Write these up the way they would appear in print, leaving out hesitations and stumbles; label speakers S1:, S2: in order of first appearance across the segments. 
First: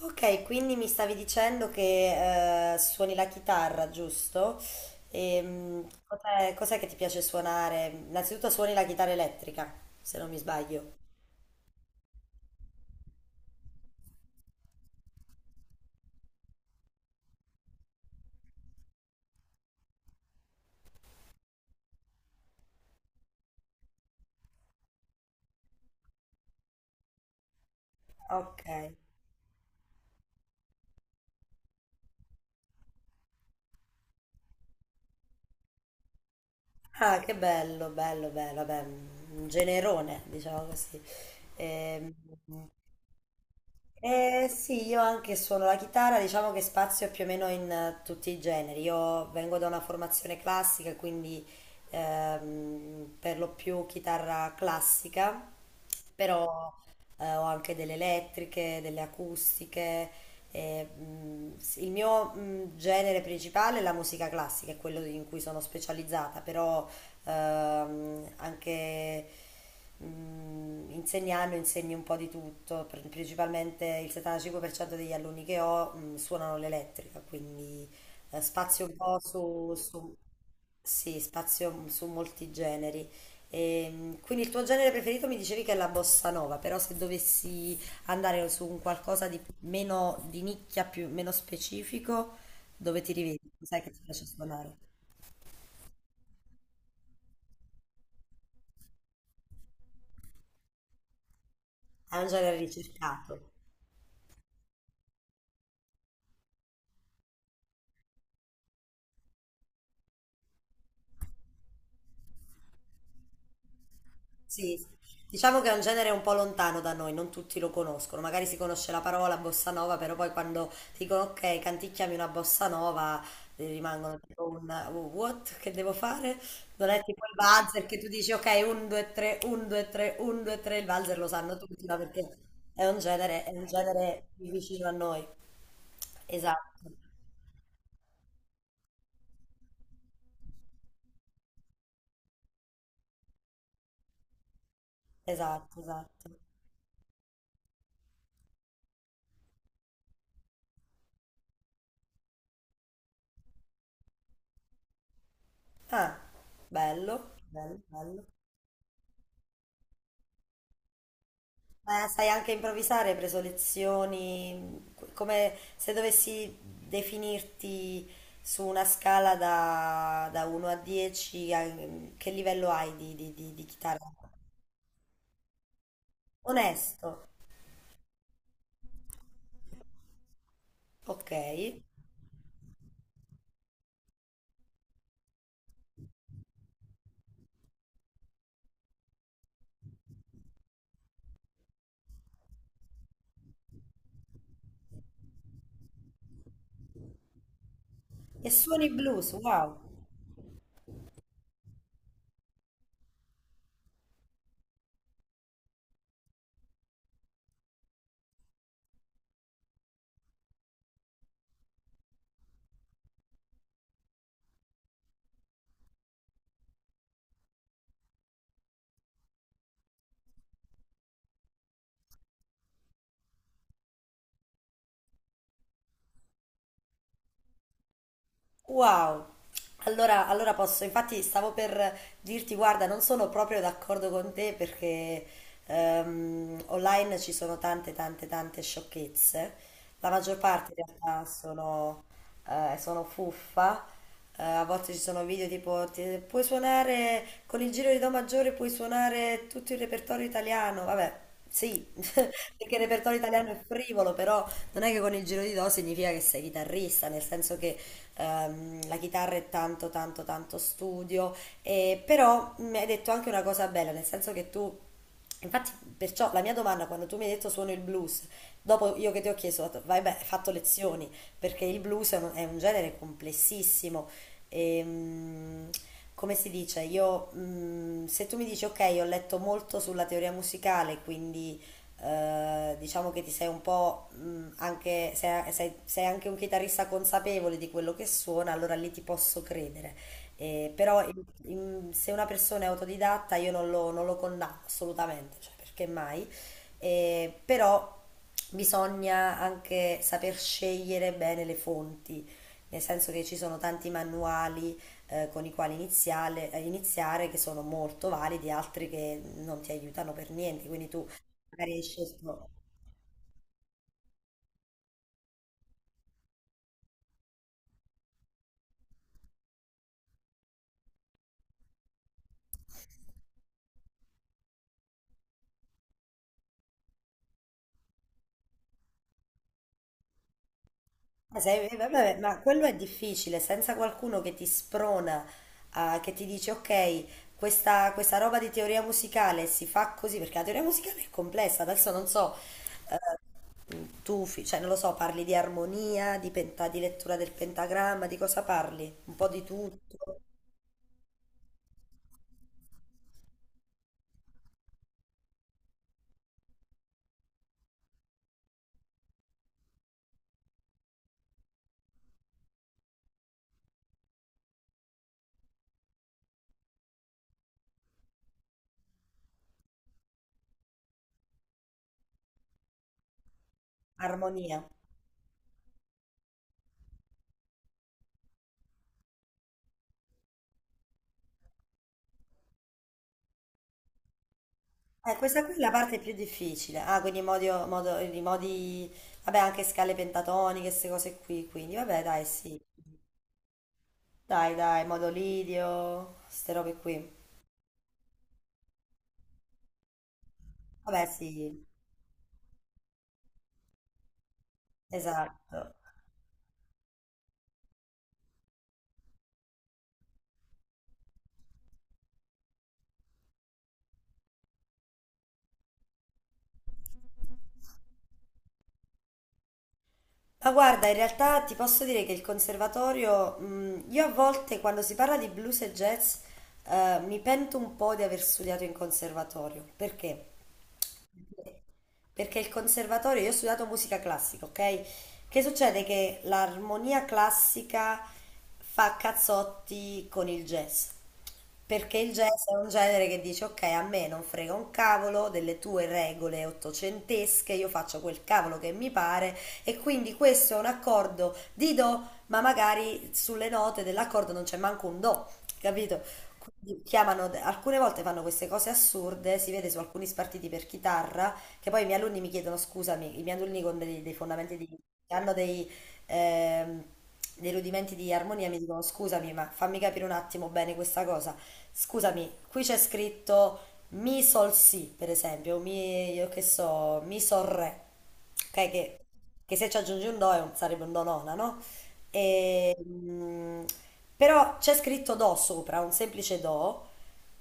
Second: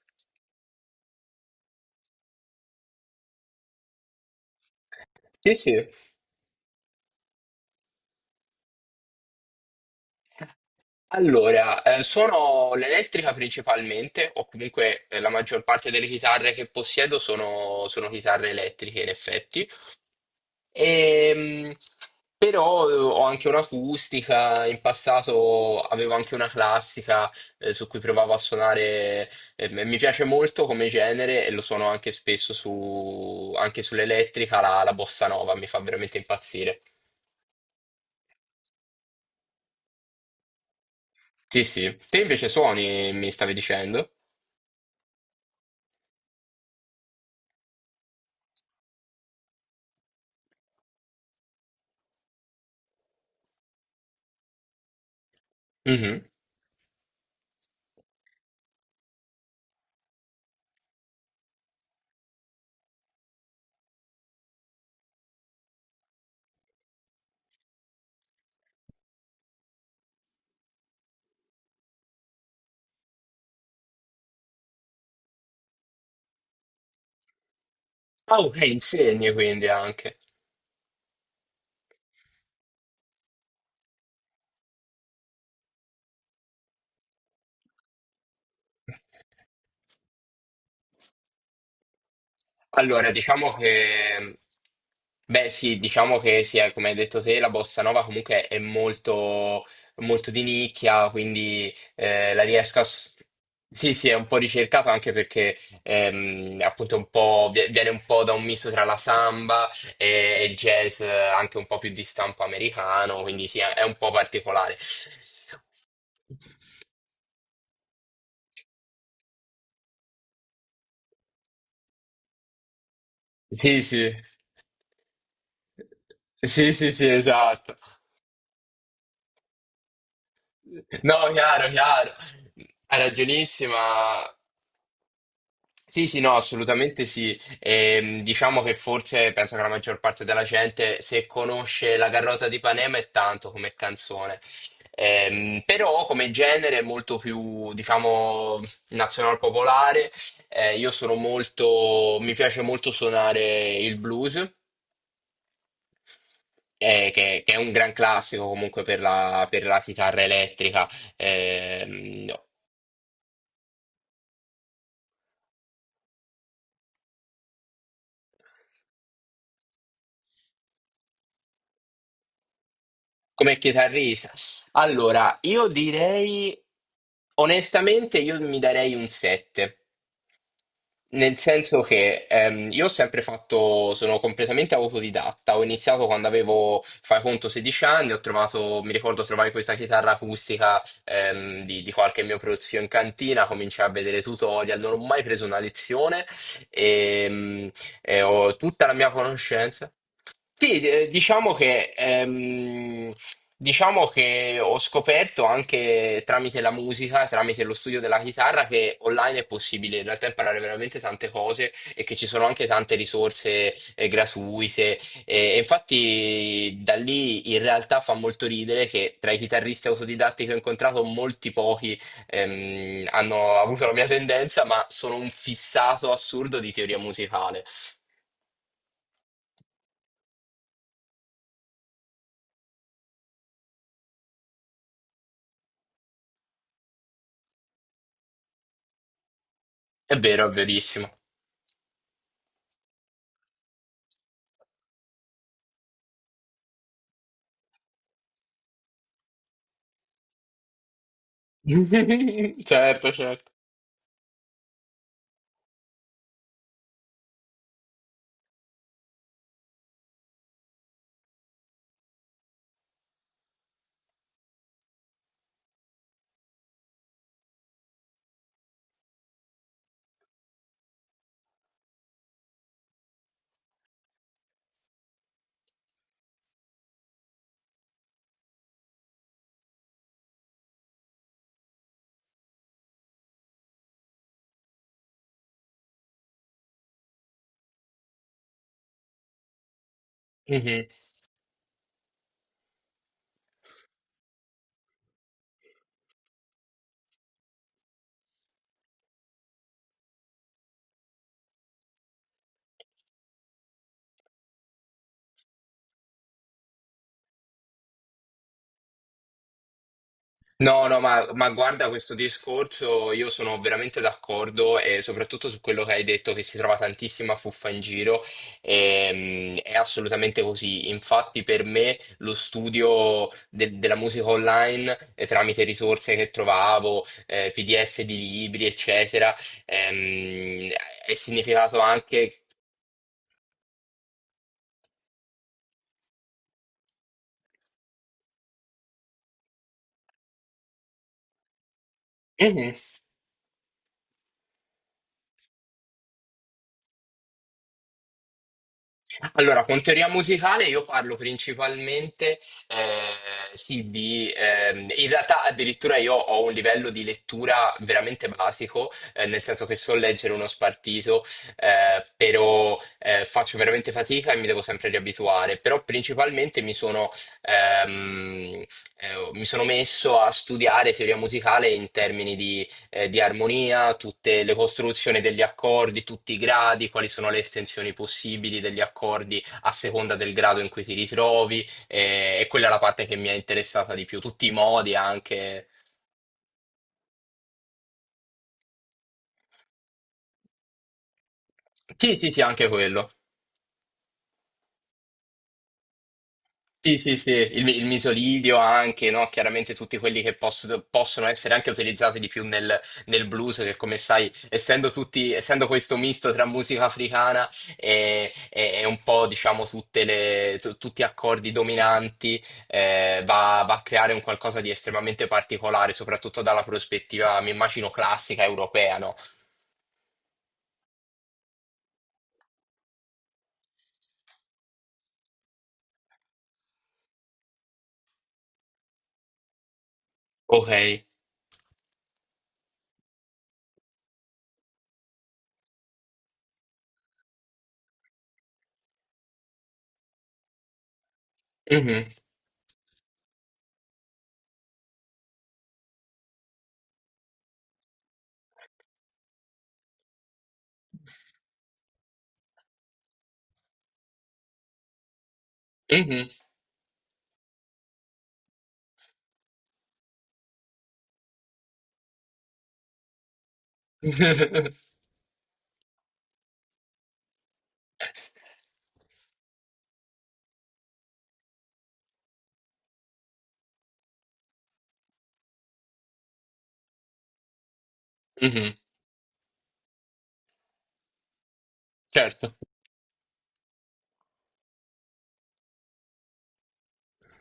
S1: Ok, quindi mi stavi dicendo che suoni la chitarra, giusto?
S2: Sì,
S1: Ehm,
S2: sì.
S1: cos'è, cos'è che ti piace suonare? Innanzitutto suoni la chitarra elettrica, se non mi sbaglio.
S2: Allora, suono l'elettrica principalmente, o comunque la maggior parte delle chitarre che possiedo sono chitarre elettriche, in effetti. Ehm, Però ho anche un'acustica, in passato avevo anche una classica su cui provavo a
S1: Ok.
S2: suonare. Mi piace molto come genere e lo suono anche spesso su, anche sull'elettrica, la bossa nova mi fa veramente impazzire.
S1: Ah, che bello, bello, bello, vabbè, un generone, diciamo così.
S2: Sì, sì.
S1: Ehm,
S2: Te invece suoni, mi stavi dicendo?
S1: Sì, io anche suono la chitarra, diciamo che spazio più o meno in tutti i generi. Io vengo da una formazione classica, quindi per lo più chitarra classica,
S2: Mhm.
S1: però ho anche delle elettriche, delle acustiche. Sì, il mio genere principale è la musica classica, è quello in cui sono specializzata. Però Ehm, anche insegnando insegni un po' di tutto. Principalmente il 75% degli alunni che ho suonano l'elettrica, quindi
S2: Ah, ok,
S1: spazio un po'
S2: insegni quindi anche.
S1: sì, spazio su molti generi. Quindi il tuo genere preferito, mi dicevi, che è la bossa nova, però se dovessi andare su un qualcosa di meno di nicchia, più, meno specifico, dove
S2: Allora,
S1: ti rivedi?
S2: diciamo
S1: Cos'è che ti piace
S2: che,
S1: suonare?
S2: beh sì, diciamo che sì, come hai detto te, la bossa nova comunque è molto, molto di nicchia, quindi
S1: È un
S2: la
S1: genere
S2: riesco a...
S1: ricercato.
S2: Sì, sì, è un po' ricercato anche perché appunto è un po', viene un po' da un misto tra la samba e, e il jazz, anche un po' più di stampo americano, quindi sì, è un po' particolare.
S1: Sì, diciamo che è un genere un po' lontano da noi, non tutti lo conoscono, magari si conosce la parola bossa nova, però poi quando dicono ok, canticchiami una bossa nova,
S2: Sì, sì.
S1: rimangono tipo un "Oh, what che devo fare?
S2: Sì,
S1: Non
S2: sì,
S1: è
S2: sì,
S1: tipo il
S2: esatto.
S1: valzer che tu dici ok, 1, 2, 3, 1, 2, 3, 1, 2, 3, il
S2: No,
S1: valzer lo sanno
S2: chiaro,
S1: tutti, ma
S2: chiaro.
S1: perché
S2: Hai
S1: è un
S2: ragionissima.
S1: genere più vicino a noi.
S2: Sì, sì, no,
S1: Esatto,
S2: assolutamente sì. Diciamo che forse penso che la maggior parte della gente, se conosce La Carlotta di Panema è tanto come canzone.
S1: esatto,
S2: Però come
S1: esatto.
S2: genere è molto più, diciamo, nazional popolare. Io sono molto, mi piace molto suonare il blues.
S1: Ah,
S2: Eh,
S1: bello,
S2: che è un
S1: bello,
S2: gran
S1: bello.
S2: classico comunque per la chitarra elettrica.
S1: Ma
S2: ehm,
S1: sai anche improvvisare, hai preso lezioni, come se dovessi definirti su una scala da 1 a 10, che livello hai di, di, di,
S2: Come
S1: di chitarra?
S2: chitarrista, allora, io direi
S1: Onesto,
S2: onestamente io mi darei un 7.
S1: ok.
S2: Nel senso
S1: E
S2: che io ho sempre fatto, sono completamente autodidatta, ho iniziato quando avevo, fai conto, 16 anni, ho trovato, mi ricordo trovai questa chitarra acustica, di qualche mio prozio in cantina, cominciai a vedere tutorial, non ho mai preso una lezione e, e ho tutta
S1: suoni
S2: la mia
S1: blues, wow.
S2: conoscenza. Sì, diciamo che ho scoperto anche tramite la musica, tramite lo studio della chitarra, che online è possibile in realtà imparare veramente tante cose e che ci sono anche tante risorse gratuite. E infatti da lì in realtà fa molto ridere che tra i chitarristi autodidatti che ho incontrato molti pochi hanno avuto la mia tendenza, ma sono un fissato assurdo di teoria musicale.
S1: Wow! Allora, allora posso, infatti stavo per dirti, guarda, non sono proprio d'accordo con te perché online ci sono tante, tante, tante sciocchezze. La
S2: È
S1: maggior
S2: vero, è
S1: parte in
S2: verissimo.
S1: realtà sono, sono fuffa, a volte ci sono video tipo puoi suonare con il giro di Do maggiore, puoi suonare tutto il repertorio italiano. Vabbè, sì, perché il
S2: Certo,
S1: repertorio
S2: certo.
S1: italiano è frivolo, però non è che con il giro di Do significa che sei chitarrista, nel senso che la chitarra è tanto, tanto, tanto studio. E però mi hai detto anche una cosa bella, nel senso che tu. Infatti, perciò la mia domanda, quando tu mi hai detto suono il blues, dopo io che ti ho chiesto, ho detto, vai beh, hai fatto lezioni, perché il blues è un genere complessissimo. E, mm, Come si dice, se tu mi dici ok, ho letto molto sulla teoria musicale, quindi diciamo che ti sei un po' anche, sei, sei anche un chitarrista consapevole di quello che suona, allora lì ti posso credere.
S2: Mhm.
S1: Però se una persona è autodidatta io non lo condanno assolutamente, cioè perché mai? Però bisogna anche saper scegliere bene le fonti, nel senso che ci sono tanti manuali con i quali iniziare che sono molto validi, altri che non ti aiutano per niente,
S2: No,
S1: quindi
S2: no,
S1: tu
S2: ma
S1: magari hai
S2: guarda questo
S1: scelto...
S2: discorso, io sono veramente d'accordo e soprattutto su quello che hai detto che si trova tantissima fuffa in giro. È assolutamente così. Infatti per me lo studio della musica online, tramite risorse che trovavo, PDF di libri, eccetera, ehm, è
S1: Ma sai,
S2: significato
S1: vabbè,
S2: anche...
S1: ma quello è difficile, senza qualcuno che ti sprona, che ti dice ok, questa roba di teoria musicale si fa così, perché la teoria musicale è complessa, adesso non so, eh, cioè non lo so, parli di armonia, di lettura del pentagramma, di cosa parli? Un po' di
S2: Allora, con
S1: tutto,
S2: teoria musicale io parlo principalmente, sì, in realtà addirittura io ho un livello di lettura veramente basico, nel senso che so leggere uno spartito, però faccio veramente fatica e mi devo sempre riabituare. Però principalmente ehm, mi sono messo a studiare teoria musicale in termini di armonia, tutte le
S1: armonia.
S2: costruzioni degli accordi, tutti i gradi, quali sono le estensioni possibili degli accordi a seconda del grado in cui ti ritrovi, e quella è la parte che mi è interessata di più, tutti i modi
S1: Questa qui è
S2: anche.
S1: la parte più difficile. Ah, quindi modi, modi, modi, vabbè, anche scale pentatoniche, queste cose qui, quindi vabbè,
S2: Sì,
S1: dai,
S2: sì, sì,
S1: sì.
S2: anche quello.
S1: Dai, dai, modo lidio, queste robe
S2: Sì,
S1: qui.
S2: sì, sì, il, il misolidio anche, no? Chiaramente tutti quelli che
S1: Vabbè,
S2: possono essere
S1: sì,
S2: anche utilizzati di più nel, nel blues, che come sai, essendo tutti, essendo
S1: esatto.
S2: questo misto tra musica africana e, e un po', diciamo, tutte le, tutti accordi dominanti, va a creare un qualcosa di estremamente particolare, soprattutto dalla prospettiva, mi immagino, classica europea, no?
S1: Ma guarda, in realtà ti posso dire che il conservatorio, io a volte quando si parla di blues e jazz, mi pento un po' di aver studiato in conservatorio. Perché?
S2: Ok.
S1: Perché il conservatorio, io ho studiato musica classica, ok? Che succede che l'armonia classica fa cazzotti con il jazz. Perché
S2: Mhm.
S1: il jazz è un genere che dice, ok, a me non frega un cavolo delle tue regole ottocentesche, io faccio quel cavolo che mi pare e quindi questo è un accordo di do, ma magari sulle note dell'accordo non c'è manco un do, capito?
S2: Mhm.
S1: Quindi chiamano, alcune volte fanno queste cose assurde, si vede su alcuni spartiti per chitarra, che poi i miei alunni mi chiedono, scusami, i miei alunni con dei fondamenti di... che hanno dei... ehm, dei rudimenti di armonia mi dicono scusami, ma fammi capire un attimo bene questa cosa. Scusami, qui c'è scritto mi sol si, per esempio, mi, io che so, mi sol re, ok?
S2: Mhm.
S1: Che se ci aggiungi un do sarebbe un do nona, no?
S2: Certo.
S1: E, mm, Però c'è scritto do sopra, un semplice do,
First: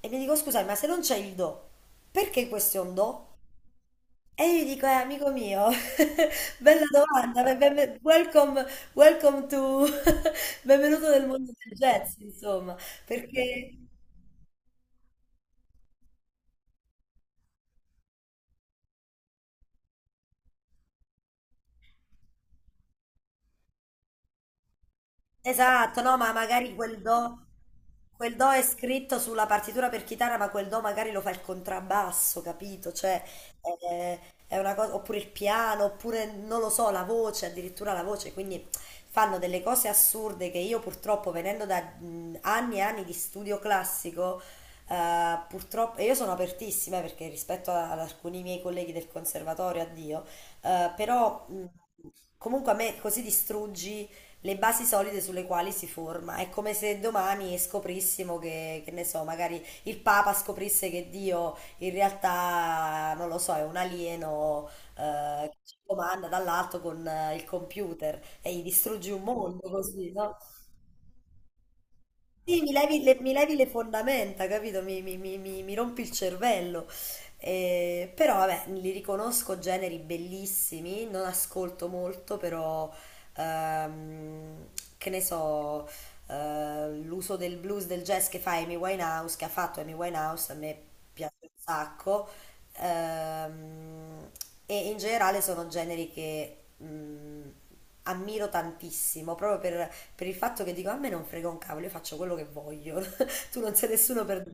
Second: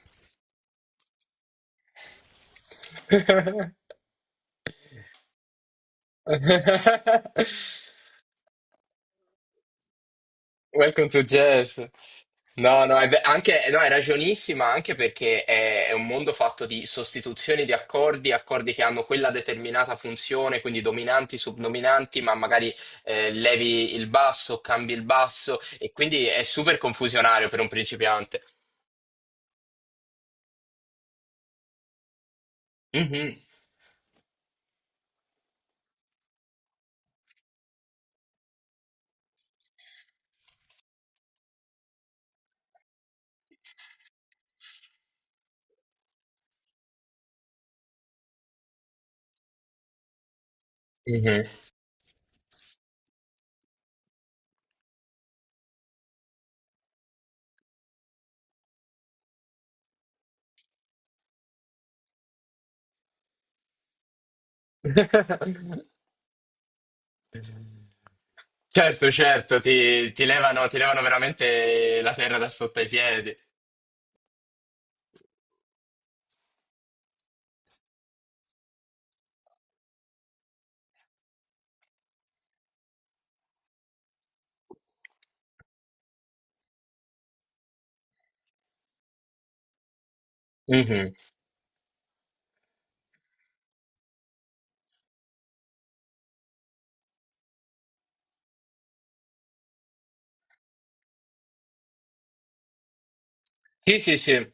S1: e mi dico scusami, ma se non c'è il do, perché questo è un do? E io gli dico, amico mio, bella domanda, welcome, welcome to,
S2: Welcome
S1: benvenuto
S2: to
S1: nel mondo del
S2: jazz.
S1: jazz, insomma,
S2: No, no, anche,
S1: perché...
S2: no, è ragionissima anche perché è un mondo fatto di sostituzioni di accordi, accordi che hanno quella determinata funzione, quindi dominanti, subdominanti, ma magari levi il basso, cambi il basso, e
S1: Esatto, no,
S2: quindi
S1: ma
S2: è
S1: magari
S2: super confusionario per un
S1: quel
S2: principiante.
S1: do è scritto sulla partitura per chitarra, ma quel do magari lo fa il contrabbasso, capito? Cioè,
S2: Mhm,
S1: eh, è una cosa, oppure il piano, oppure non lo so, la voce, addirittura la voce, quindi fanno delle cose assurde che io purtroppo venendo da anni e anni di studio classico, purtroppo, e io sono apertissima perché rispetto ad alcuni miei colleghi del conservatorio, addio,
S2: mhm.
S1: però comunque a me così distruggi le basi solide sulle quali si forma. È come se domani scoprissimo che ne so, magari il Papa scoprisse che Dio in realtà, non lo so, è un alieno che ci comanda dall'alto con il computer e gli distruggi
S2: Certo,
S1: un
S2: certo,
S1: mondo
S2: ti,
S1: così, no?
S2: ti levano veramente la terra da
S1: Sì,
S2: sotto ai piedi.
S1: mi levi le fondamenta, capito? Mi rompi il cervello. Però vabbè, li riconosco generi bellissimi, non ascolto molto, però ehm, che ne so, l'uso del blues, del jazz che fa Amy Winehouse, che ha fatto Amy Winehouse, a me
S2: Mm-hmm.
S1: piace un sacco. Ehm, e in generale sono generi che mm, ammiro tantissimo, proprio per il fatto che dico a me non frega un cavolo, io faccio quello che voglio, tu non sei
S2: Sì, sì,
S1: nessuno per
S2: sì.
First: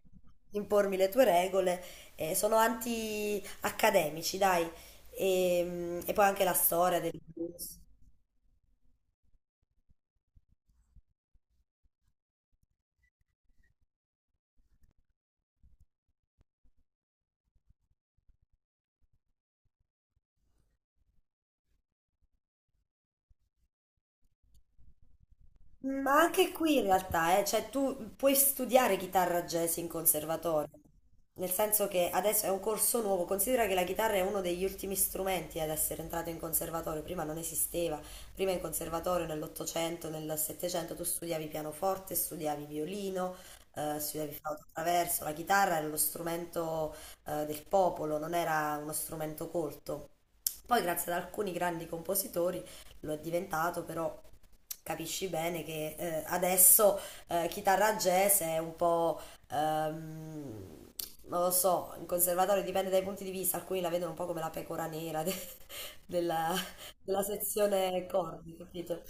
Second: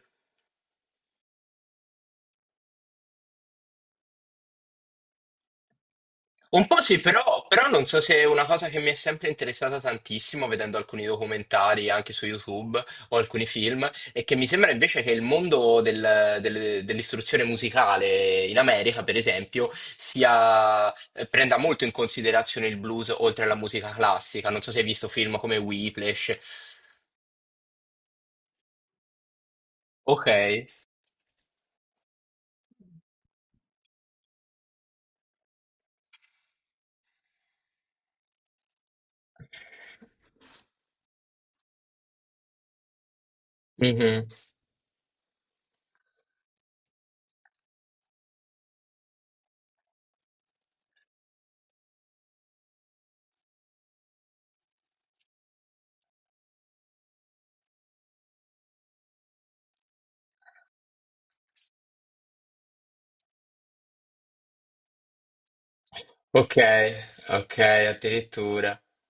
S1: impormi le tue regole, sono anti-accademici, dai, e poi anche la
S2: Un po' sì,
S1: storia del
S2: però, però
S1: blues.
S2: non so se è una cosa che mi è sempre interessata tantissimo, vedendo alcuni documentari anche su YouTube o alcuni film, e che mi sembra invece che il mondo dell'istruzione musicale in America, per esempio, sia, prenda molto in considerazione il blues oltre alla musica classica. Non so se hai visto film come
S1: Ma
S2: Whiplash.
S1: anche qui in realtà, cioè tu puoi studiare chitarra jazz in
S2: Ok.
S1: conservatorio. Nel senso che adesso è un corso nuovo, considera che la chitarra è uno degli ultimi strumenti ad essere entrato in conservatorio, prima non esisteva, prima in conservatorio nell'Ottocento, nel Settecento tu studiavi pianoforte, studiavi violino,
S2: Mhm.
S1: studiavi flauto traverso, la chitarra era lo strumento del popolo, non era uno strumento colto. Poi grazie ad alcuni grandi compositori lo è diventato, però capisci bene che adesso chitarra jazz è un po' Ehm, non lo so, in conservatorio dipende dai punti di vista, alcuni la vedono un po' come la pecora nera della,
S2: Ok,
S1: della
S2: ok,
S1: sezione corvi,
S2: addirittura.
S1: capito?